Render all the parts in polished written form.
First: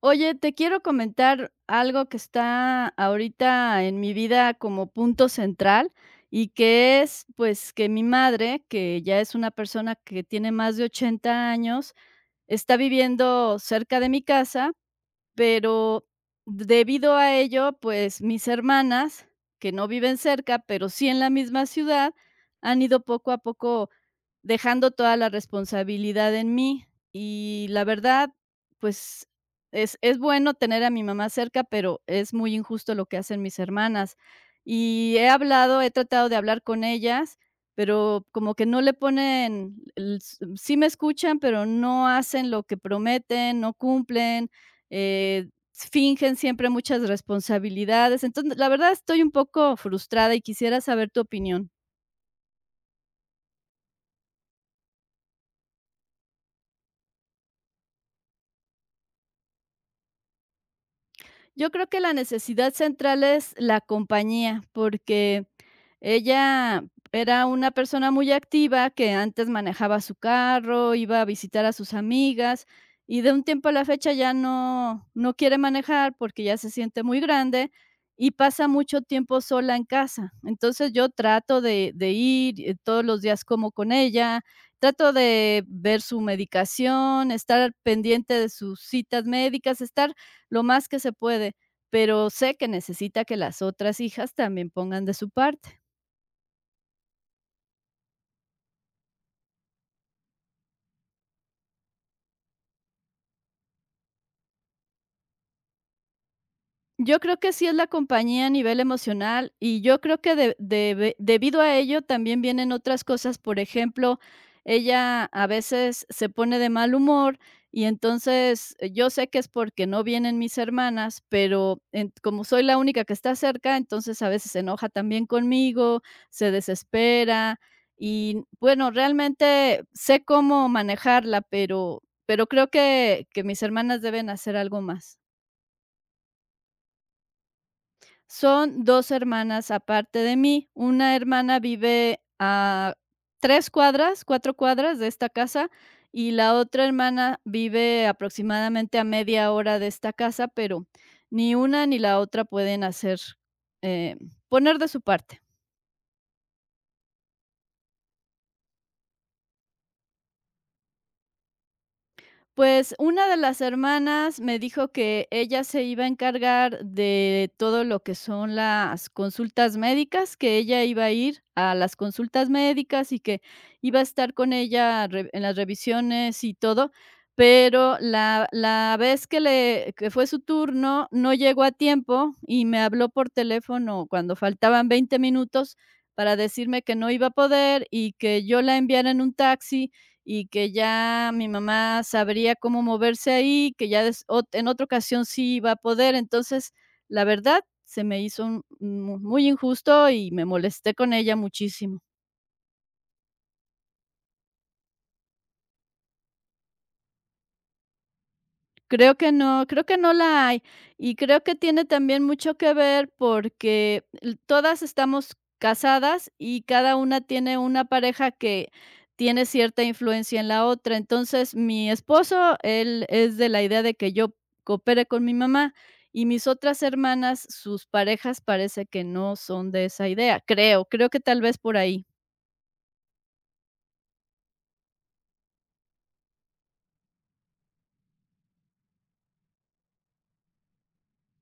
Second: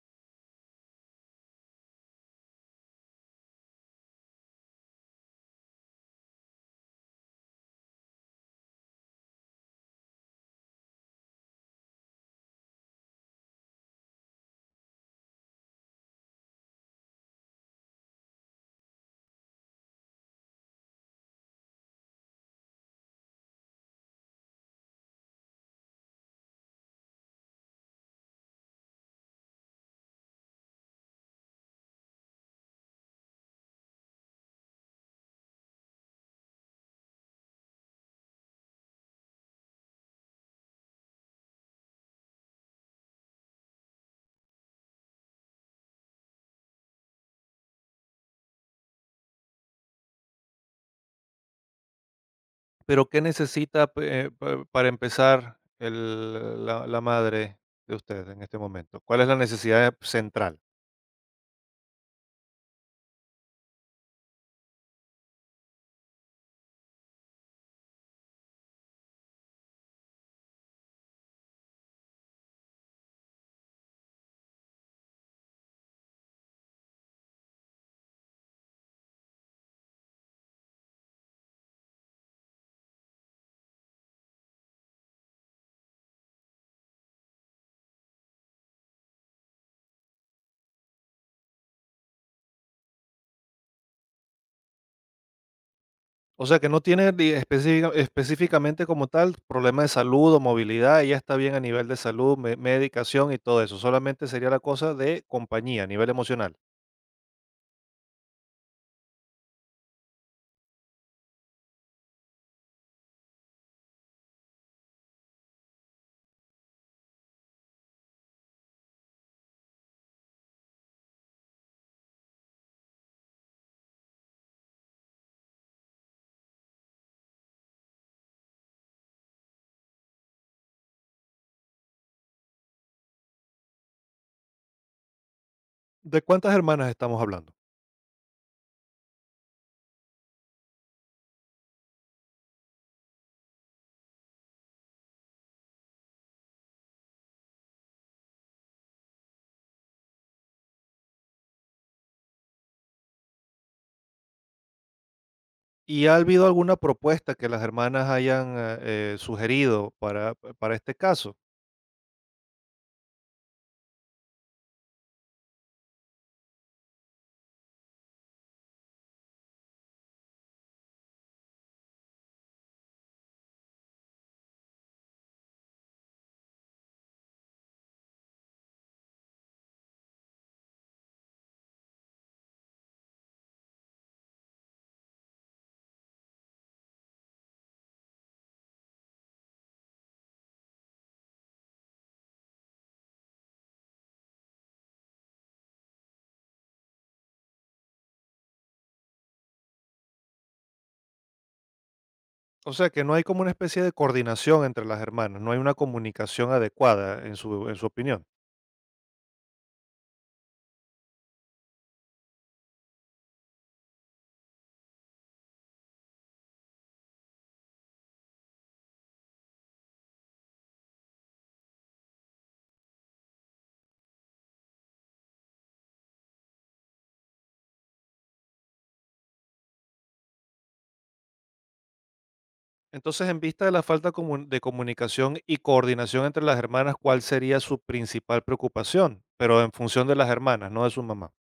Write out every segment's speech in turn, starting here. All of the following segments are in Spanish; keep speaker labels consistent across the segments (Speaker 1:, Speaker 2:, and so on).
Speaker 1: Oye, te quiero comentar algo que está ahorita en mi vida como punto central y que es, pues, que mi madre, que ya es una persona que tiene más de 80 años, está viviendo cerca de mi casa, pero debido a ello, pues, mis hermanas, que no viven cerca, pero sí en la misma ciudad, han ido poco a poco dejando toda la responsabilidad en mí. Y la verdad, pues, es bueno tener a mi mamá cerca, pero es muy injusto lo que hacen mis hermanas. Y he hablado, he tratado de hablar con ellas, pero como que no le ponen el s sí me escuchan, pero no hacen lo que prometen, no cumplen, fingen siempre muchas responsabilidades. Entonces, la verdad estoy un poco frustrada y quisiera saber tu opinión.
Speaker 2: Pero, ¿qué necesita, pe pa para empezar, el la la madre de usted en este momento? ¿Cuál es la necesidad central?
Speaker 1: Yo creo que la necesidad central es la compañía, porque ella era una persona muy activa que antes manejaba su carro, iba a visitar a sus amigas y de un tiempo a la fecha ya no, no quiere manejar porque ya se siente muy grande y pasa mucho tiempo sola en casa. Entonces yo trato de ir todos los días como con ella, trato de ver su medicación, estar pendiente de sus citas médicas, estar lo más que se puede, pero sé que necesita que las otras hijas también pongan de su parte.
Speaker 2: O sea, que no tiene di específica específicamente como tal problema de salud o movilidad, ella está bien a nivel de salud, me medicación y todo eso, solamente sería la cosa de compañía, a nivel emocional.
Speaker 1: Yo creo que sí es la compañía a nivel emocional y yo creo que de debe debido a ello también vienen otras cosas. Por ejemplo, ella a veces se pone de mal humor y entonces, yo sé que es porque no vienen mis hermanas, pero en como soy la única que está cerca, entonces a veces se enoja también conmigo, se desespera y bueno, realmente sé cómo manejarla, pero creo que mis hermanas deben hacer algo más.
Speaker 2: ¿De cuántas hermanas estamos hablando?
Speaker 1: Son 2 hermanas aparte de mí. Una hermana vive a 3 cuadras, 4 cuadras de esta casa, y la otra hermana vive aproximadamente a media hora de esta casa, pero ni una ni la otra pueden hacer, eh, poner de su parte.
Speaker 2: ¿Y ha habido alguna propuesta que las hermanas hayan, sugerido para este caso?
Speaker 1: Pues una de las hermanas me dijo que ella se iba a encargar de todo lo que son las consultas médicas, que ella iba a ir a las consultas médicas y que iba a estar con ella en las revisiones y todo, pero la vez que, que fue su turno no llegó a tiempo y me habló por teléfono cuando faltaban 20 minutos para decirme que no iba a poder y que yo la enviara en un taxi y que ya mi mamá sabría cómo moverse ahí, que ya des ot en otra ocasión sí iba a poder. Entonces, la verdad, se me hizo un mu muy injusto y me molesté con ella muchísimo.
Speaker 2: O sea, que no hay como una especie de coordinación entre las hermanas, no hay una comunicación adecuada, en su opinión.
Speaker 1: Creo que no la hay. Y creo que tiene también mucho que ver porque todas estamos casadas y cada una tiene una pareja que tiene cierta influencia en la otra. Entonces, mi esposo, él es de la idea de que yo coopere con mi mamá y mis otras hermanas, sus parejas parece que no son de esa idea. Creo, creo que tal vez por ahí.
Speaker 2: Entonces, en vista de la falta de comunicación y coordinación entre las hermanas, ¿cuál sería su principal preocupación? Pero en función de las hermanas, no de su mamá.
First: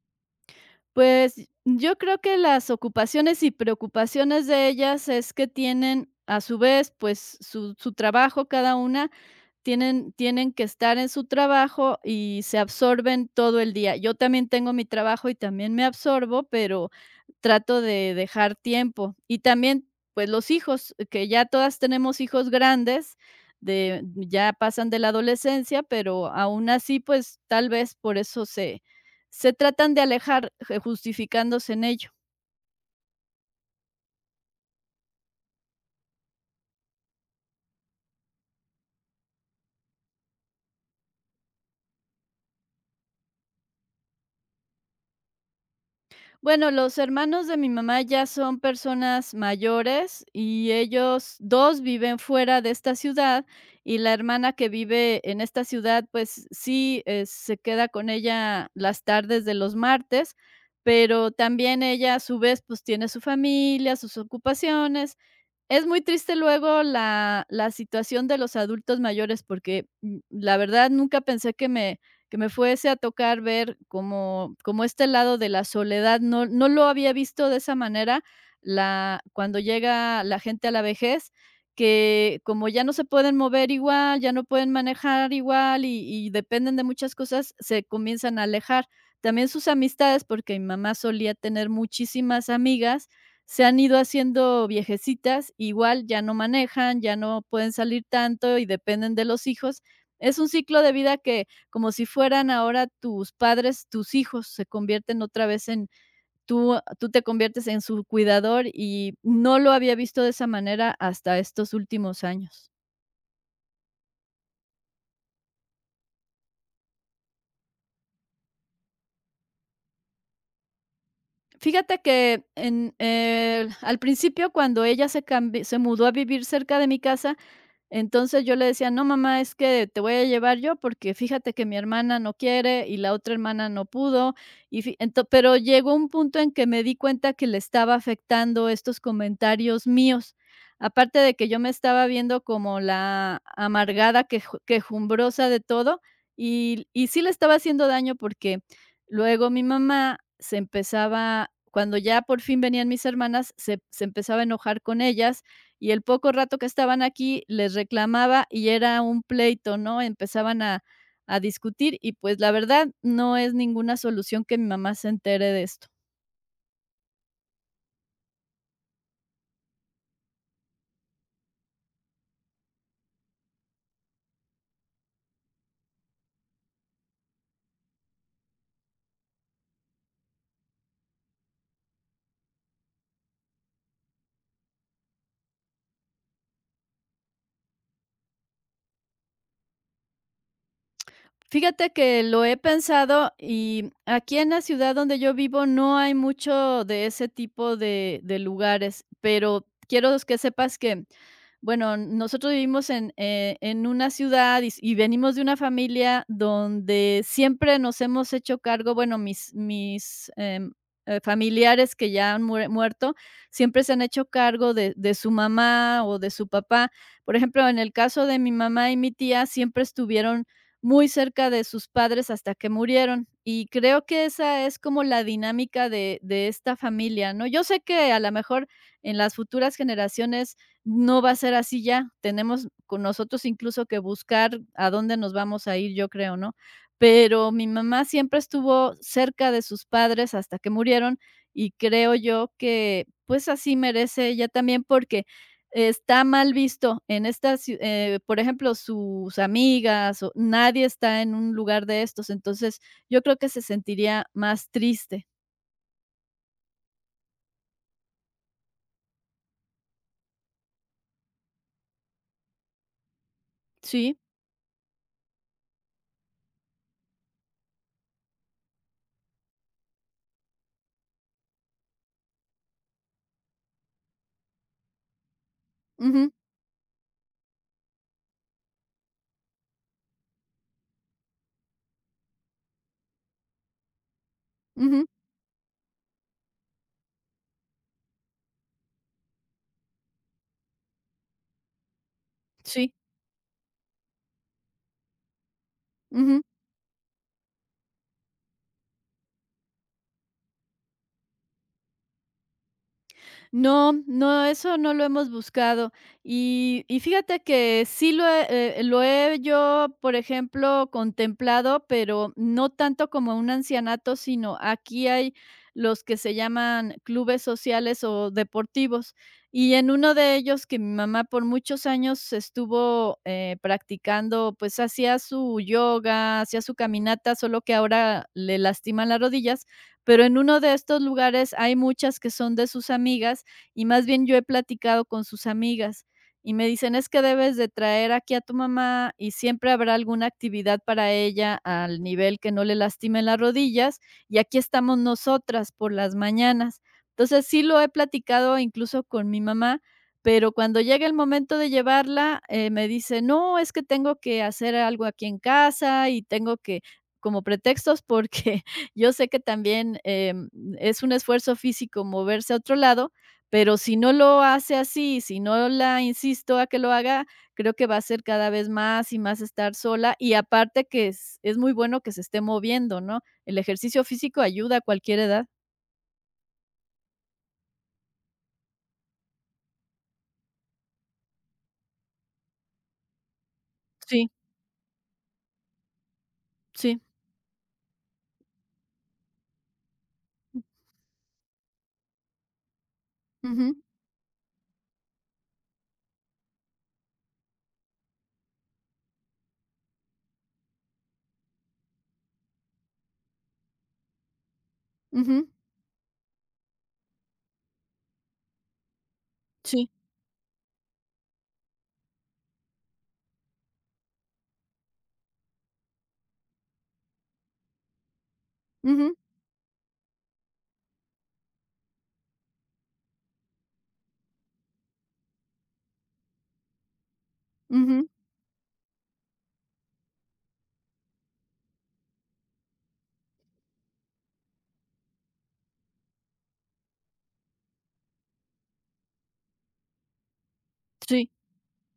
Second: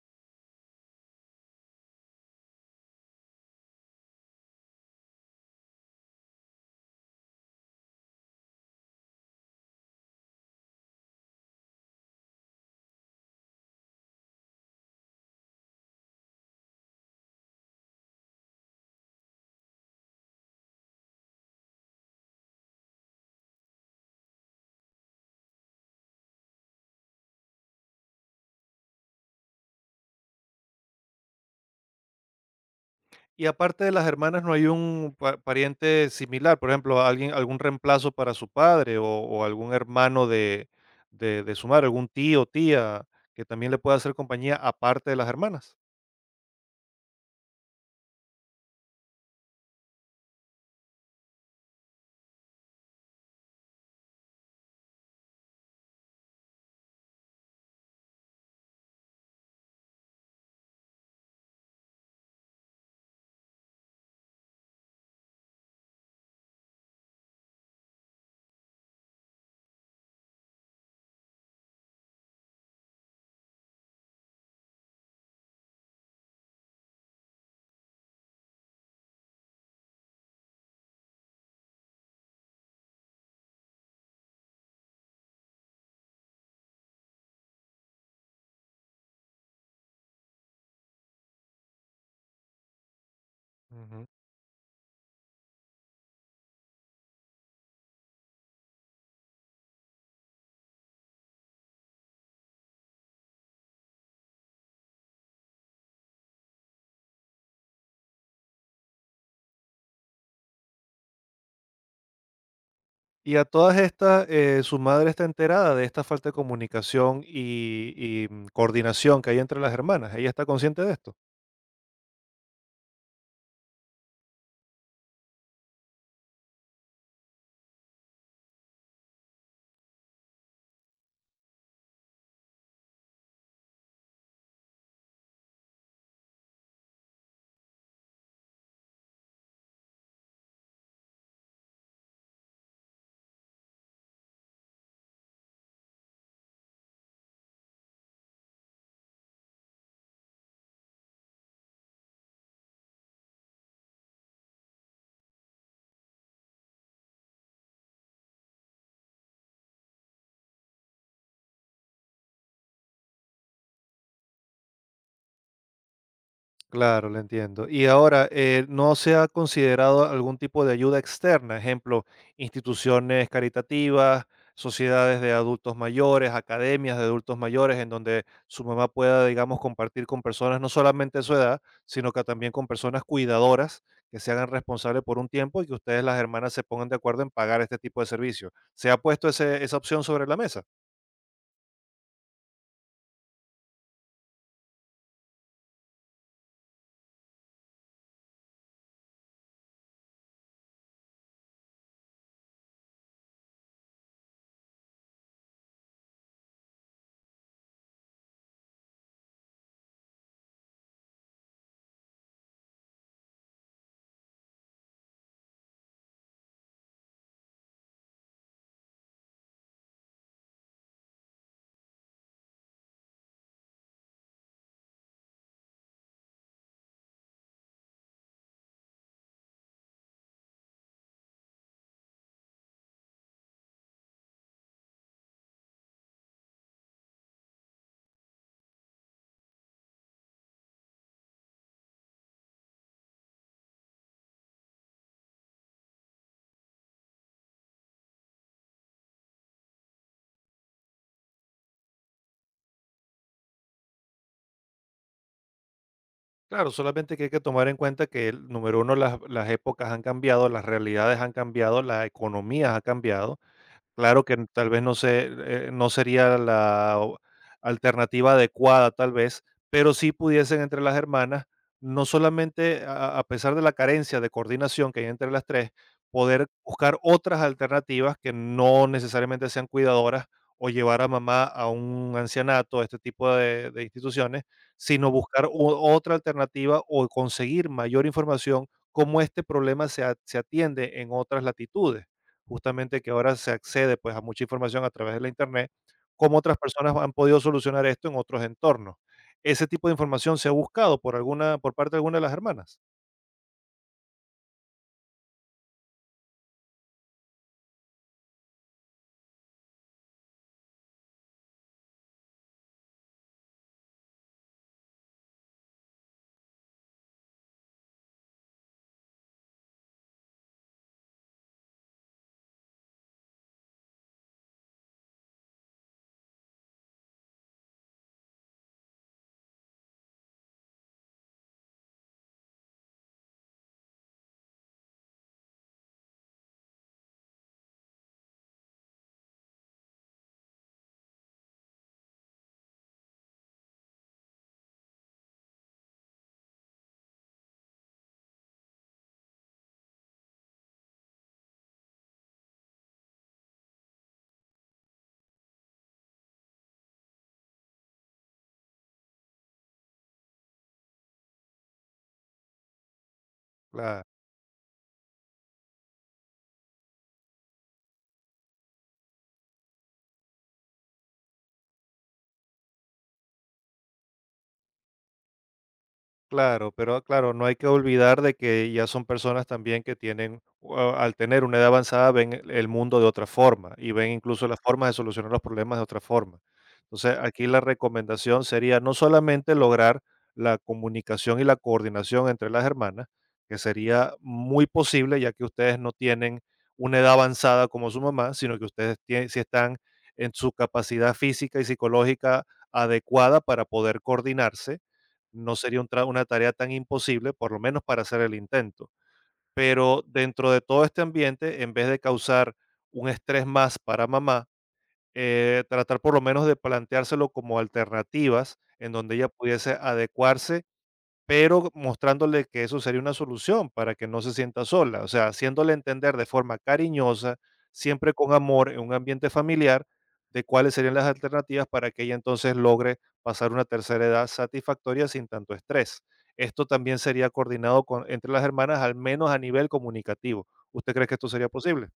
Speaker 1: Pues, yo creo que las ocupaciones y preocupaciones de ellas es que tienen, a su vez, pues, su trabajo cada una tienen que estar en su trabajo y se absorben todo el día. Yo también tengo mi trabajo y también me absorbo, pero trato de dejar tiempo. Y también, pues, los hijos, que ya todas tenemos hijos grandes, de ya pasan de la adolescencia, pero aún así, pues, tal vez por eso se tratan de alejar, justificándose en ello.
Speaker 2: Y aparte de las hermanas, ¿no hay un pariente similar? Por ejemplo, alguien, algún reemplazo para su padre o algún hermano de su madre, algún tío, tía, que también le pueda hacer compañía aparte de las hermanas.
Speaker 1: Bueno, los hermanos de mi mamá ya son personas mayores y ellos 2 viven fuera de esta ciudad, y la hermana que vive en esta ciudad, pues sí, se queda con ella las tardes de los martes, pero también ella, a su vez, pues tiene su familia, sus ocupaciones. Es muy triste luego la situación de los adultos mayores, porque, la verdad nunca pensé que me fuese a tocar ver como como este lado de la soledad, no lo había visto de esa manera, la cuando llega la gente a la vejez, que como ya no se pueden mover igual, ya no pueden manejar igual y dependen de muchas cosas, se comienzan a alejar. También sus amistades, porque mi mamá solía tener muchísimas amigas, se han ido
Speaker 2: Ujú.
Speaker 1: haciendo viejecitas, igual ya no manejan, ya no pueden salir tanto y dependen de los hijos. Es un ciclo de vida que, como si fueran ahora tus padres, tus hijos se convierten otra vez en tú te conviertes en su cuidador y no lo había visto de esa manera hasta estos últimos años.
Speaker 2: Y a todas estas, su madre está enterada de esta falta de comunicación y coordinación que hay entre las hermanas. ¿Ella está consciente de esto?
Speaker 1: Fíjate que en, al principio, cuando ella se mudó a vivir cerca de mi casa, entonces yo le decía: "No, mamá, es que te voy a llevar yo, porque fíjate que mi hermana no quiere y la otra hermana no pudo", y fi ento pero llegó un punto en que me di cuenta que le estaba afectando estos comentarios míos. Aparte de que yo me estaba viendo como la amargada, quejumbrosa de todo, y sí le estaba haciendo daño, porque luego mi mamá se empezaba cuando ya por fin venían mis hermanas, se empezaba a enojar con ellas y el poco rato que estaban aquí les reclamaba y era un pleito, ¿no? Empezaban a discutir y, pues, la verdad, no es ninguna solución que mi mamá se entere de esto.
Speaker 2: Claro, lo entiendo. Y ahora, ¿no se ha considerado algún tipo de ayuda externa? Ejemplo, instituciones caritativas, sociedades de adultos mayores, academias de adultos mayores, en donde su mamá pueda, digamos, compartir con personas no solamente de su edad, sino que también con personas cuidadoras que se hagan responsables por un tiempo y que ustedes, las hermanas, se pongan de acuerdo en pagar este tipo de servicio. ¿Se ha puesto esa opción sobre la mesa?
Speaker 1: Fíjate que lo he pensado y aquí en la ciudad donde yo vivo no hay mucho de ese tipo de lugares, pero quiero que sepas que, bueno, nosotros vivimos en una ciudad y, y venimos de una familia donde siempre nos hemos hecho cargo, bueno, mis familiares que ya han muerto, siempre se han hecho cargo de su mamá o de su papá. Por ejemplo, en el caso de mi mamá y mi tía, siempre estuvieron muy cerca de sus padres hasta que murieron. Y creo que esa es como la dinámica de esta familia, ¿no? Yo sé que a lo mejor en las futuras generaciones no va a ser así ya. Tenemos con nosotros incluso que buscar a dónde nos vamos a ir, yo creo, ¿no? Pero mi mamá siempre estuvo cerca de sus padres hasta que murieron y creo yo que pues así merece ella también porque está mal visto. En estas ciu por ejemplo, sus amigas o nadie está en un lugar de estos, entonces, yo creo que se sentiría más triste.
Speaker 2: Claro, solamente que hay que tomar en cuenta que, el, número uno, las épocas han cambiado, las realidades han cambiado, las economías han cambiado.
Speaker 1: Sí,
Speaker 2: Claro que n tal vez no se no sería la o alternativa adecuada, tal vez, pero sí pudiesen entre las hermanas, no solamente a pesar de la carencia de coordinación que hay entre las 3,
Speaker 1: ujú,
Speaker 2: poder buscar otras alternativas que no necesariamente sean cuidadoras o llevar a mamá a un ancianato, este tipo de instituciones,
Speaker 1: ujú,
Speaker 2: sino buscar o otra alternativa o conseguir mayor información, cómo este problema se atiende en otras latitudes
Speaker 1: sí,
Speaker 2: justamente que ahora se accede, pues, a mucha información a través de la Internet, cómo
Speaker 1: ujú.
Speaker 2: otras personas han podido solucionar esto en otros entornos. ¿Ese tipo de información se ha buscado por parte de alguna de las hermanas?
Speaker 1: No, no, eso no lo hemos buscado. Y fíjate que sí lo he yo, por ejemplo, contemplado, pero no tanto como un ancianato, sino aquí hay los que se llaman clubes sociales o deportivos. Y en uno de ellos que mi mamá por muchos años estuvo practicando, pues hacía su yoga, hacía su caminata, solo que ahora le lastiman las rodillas, pero en uno de estos lugares hay muchas que son de sus amigas y más bien yo he platicado con sus amigas y me dicen, es que debes de traer aquí a tu mamá y siempre habrá alguna actividad para ella al nivel que no le lastimen las rodillas y aquí estamos nosotras por las mañanas. Entonces sí lo he platicado incluso con mi mamá, pero cuando llega el momento de llevarla, me dice, no, es que tengo que hacer algo aquí en casa y tengo que como pretextos porque yo sé que también es un esfuerzo físico moverse a otro lado, pero si
Speaker 2: La
Speaker 1: no lo hace así, si no la insisto a que lo haga, creo que va a ser cada vez más y más estar sola, y aparte que es muy bueno que se esté moviendo, ¿no? El ejercicio físico ayuda a cualquier edad.
Speaker 2: Claro, pero claro, no hay que olvidar de que ya son personas también que tienen, o al tener una edad avanzada, ven el mundo de otra forma y ven
Speaker 1: Sí,
Speaker 2: incluso las formas de solucionar los problemas de otra forma.
Speaker 1: sí.
Speaker 2: Entonces, aquí la recomendación sería no solamente lograr la comunicación y la coordinación entre las hermanas, que
Speaker 1: Ujú,
Speaker 2: sería muy posible ya que ustedes no tienen una edad avanzada como su mamá, sino que ustedes tienen, sí están en su capacidad física y psicológica adecuada para poder coordinarse
Speaker 1: ujú,
Speaker 2: no sería un tra una tarea tan imposible, por lo menos para hacer el intento.
Speaker 1: sí.
Speaker 2: Pero dentro de todo este ambiente, en vez de causar un estrés más para mamá, tratar por lo menos de planteárselo como alternativas en donde
Speaker 1: Ujú,
Speaker 2: ella pudiese adecuarse pero mostrándole que eso sería una solución para que no se sienta sola, o sea, haciéndole entender de forma cariñosa,
Speaker 1: ujú,
Speaker 2: siempre con amor, en un ambiente familiar, de cuáles serían las alternativas para que ella entonces logre pasar una tercera edad satisfactoria sin tanto estrés. Esto también sería coordinado con, entre las hermanas, al menos a nivel comunicativo. ¿Usted cree que esto
Speaker 1: sí.
Speaker 2: sería posible?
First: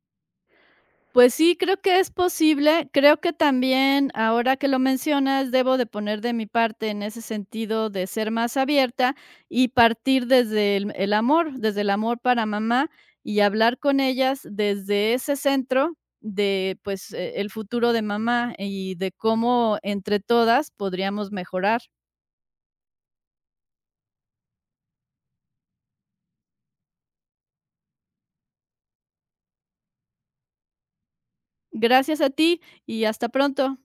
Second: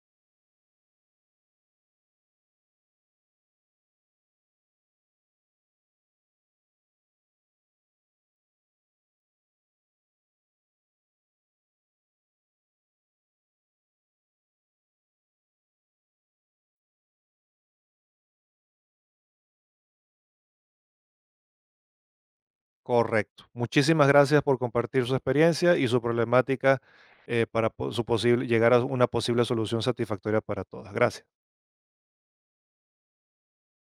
Speaker 1: Pues sí, creo que es posible. Creo que también, ahora que lo mencionas, debo de poner de mi parte en ese sentido de ser más abierta y partir desde el amor, desde el amor para mamá y hablar con ellas desde ese centro de pues el futuro de mamá y de cómo entre todas podríamos mejorar.
Speaker 2: Correcto. Muchísimas gracias por compartir su experiencia y su problemática para su posible, llegar a una posible solución satisfactoria para todas. Gracias.
Speaker 1: Gracias a ti y hasta pronto.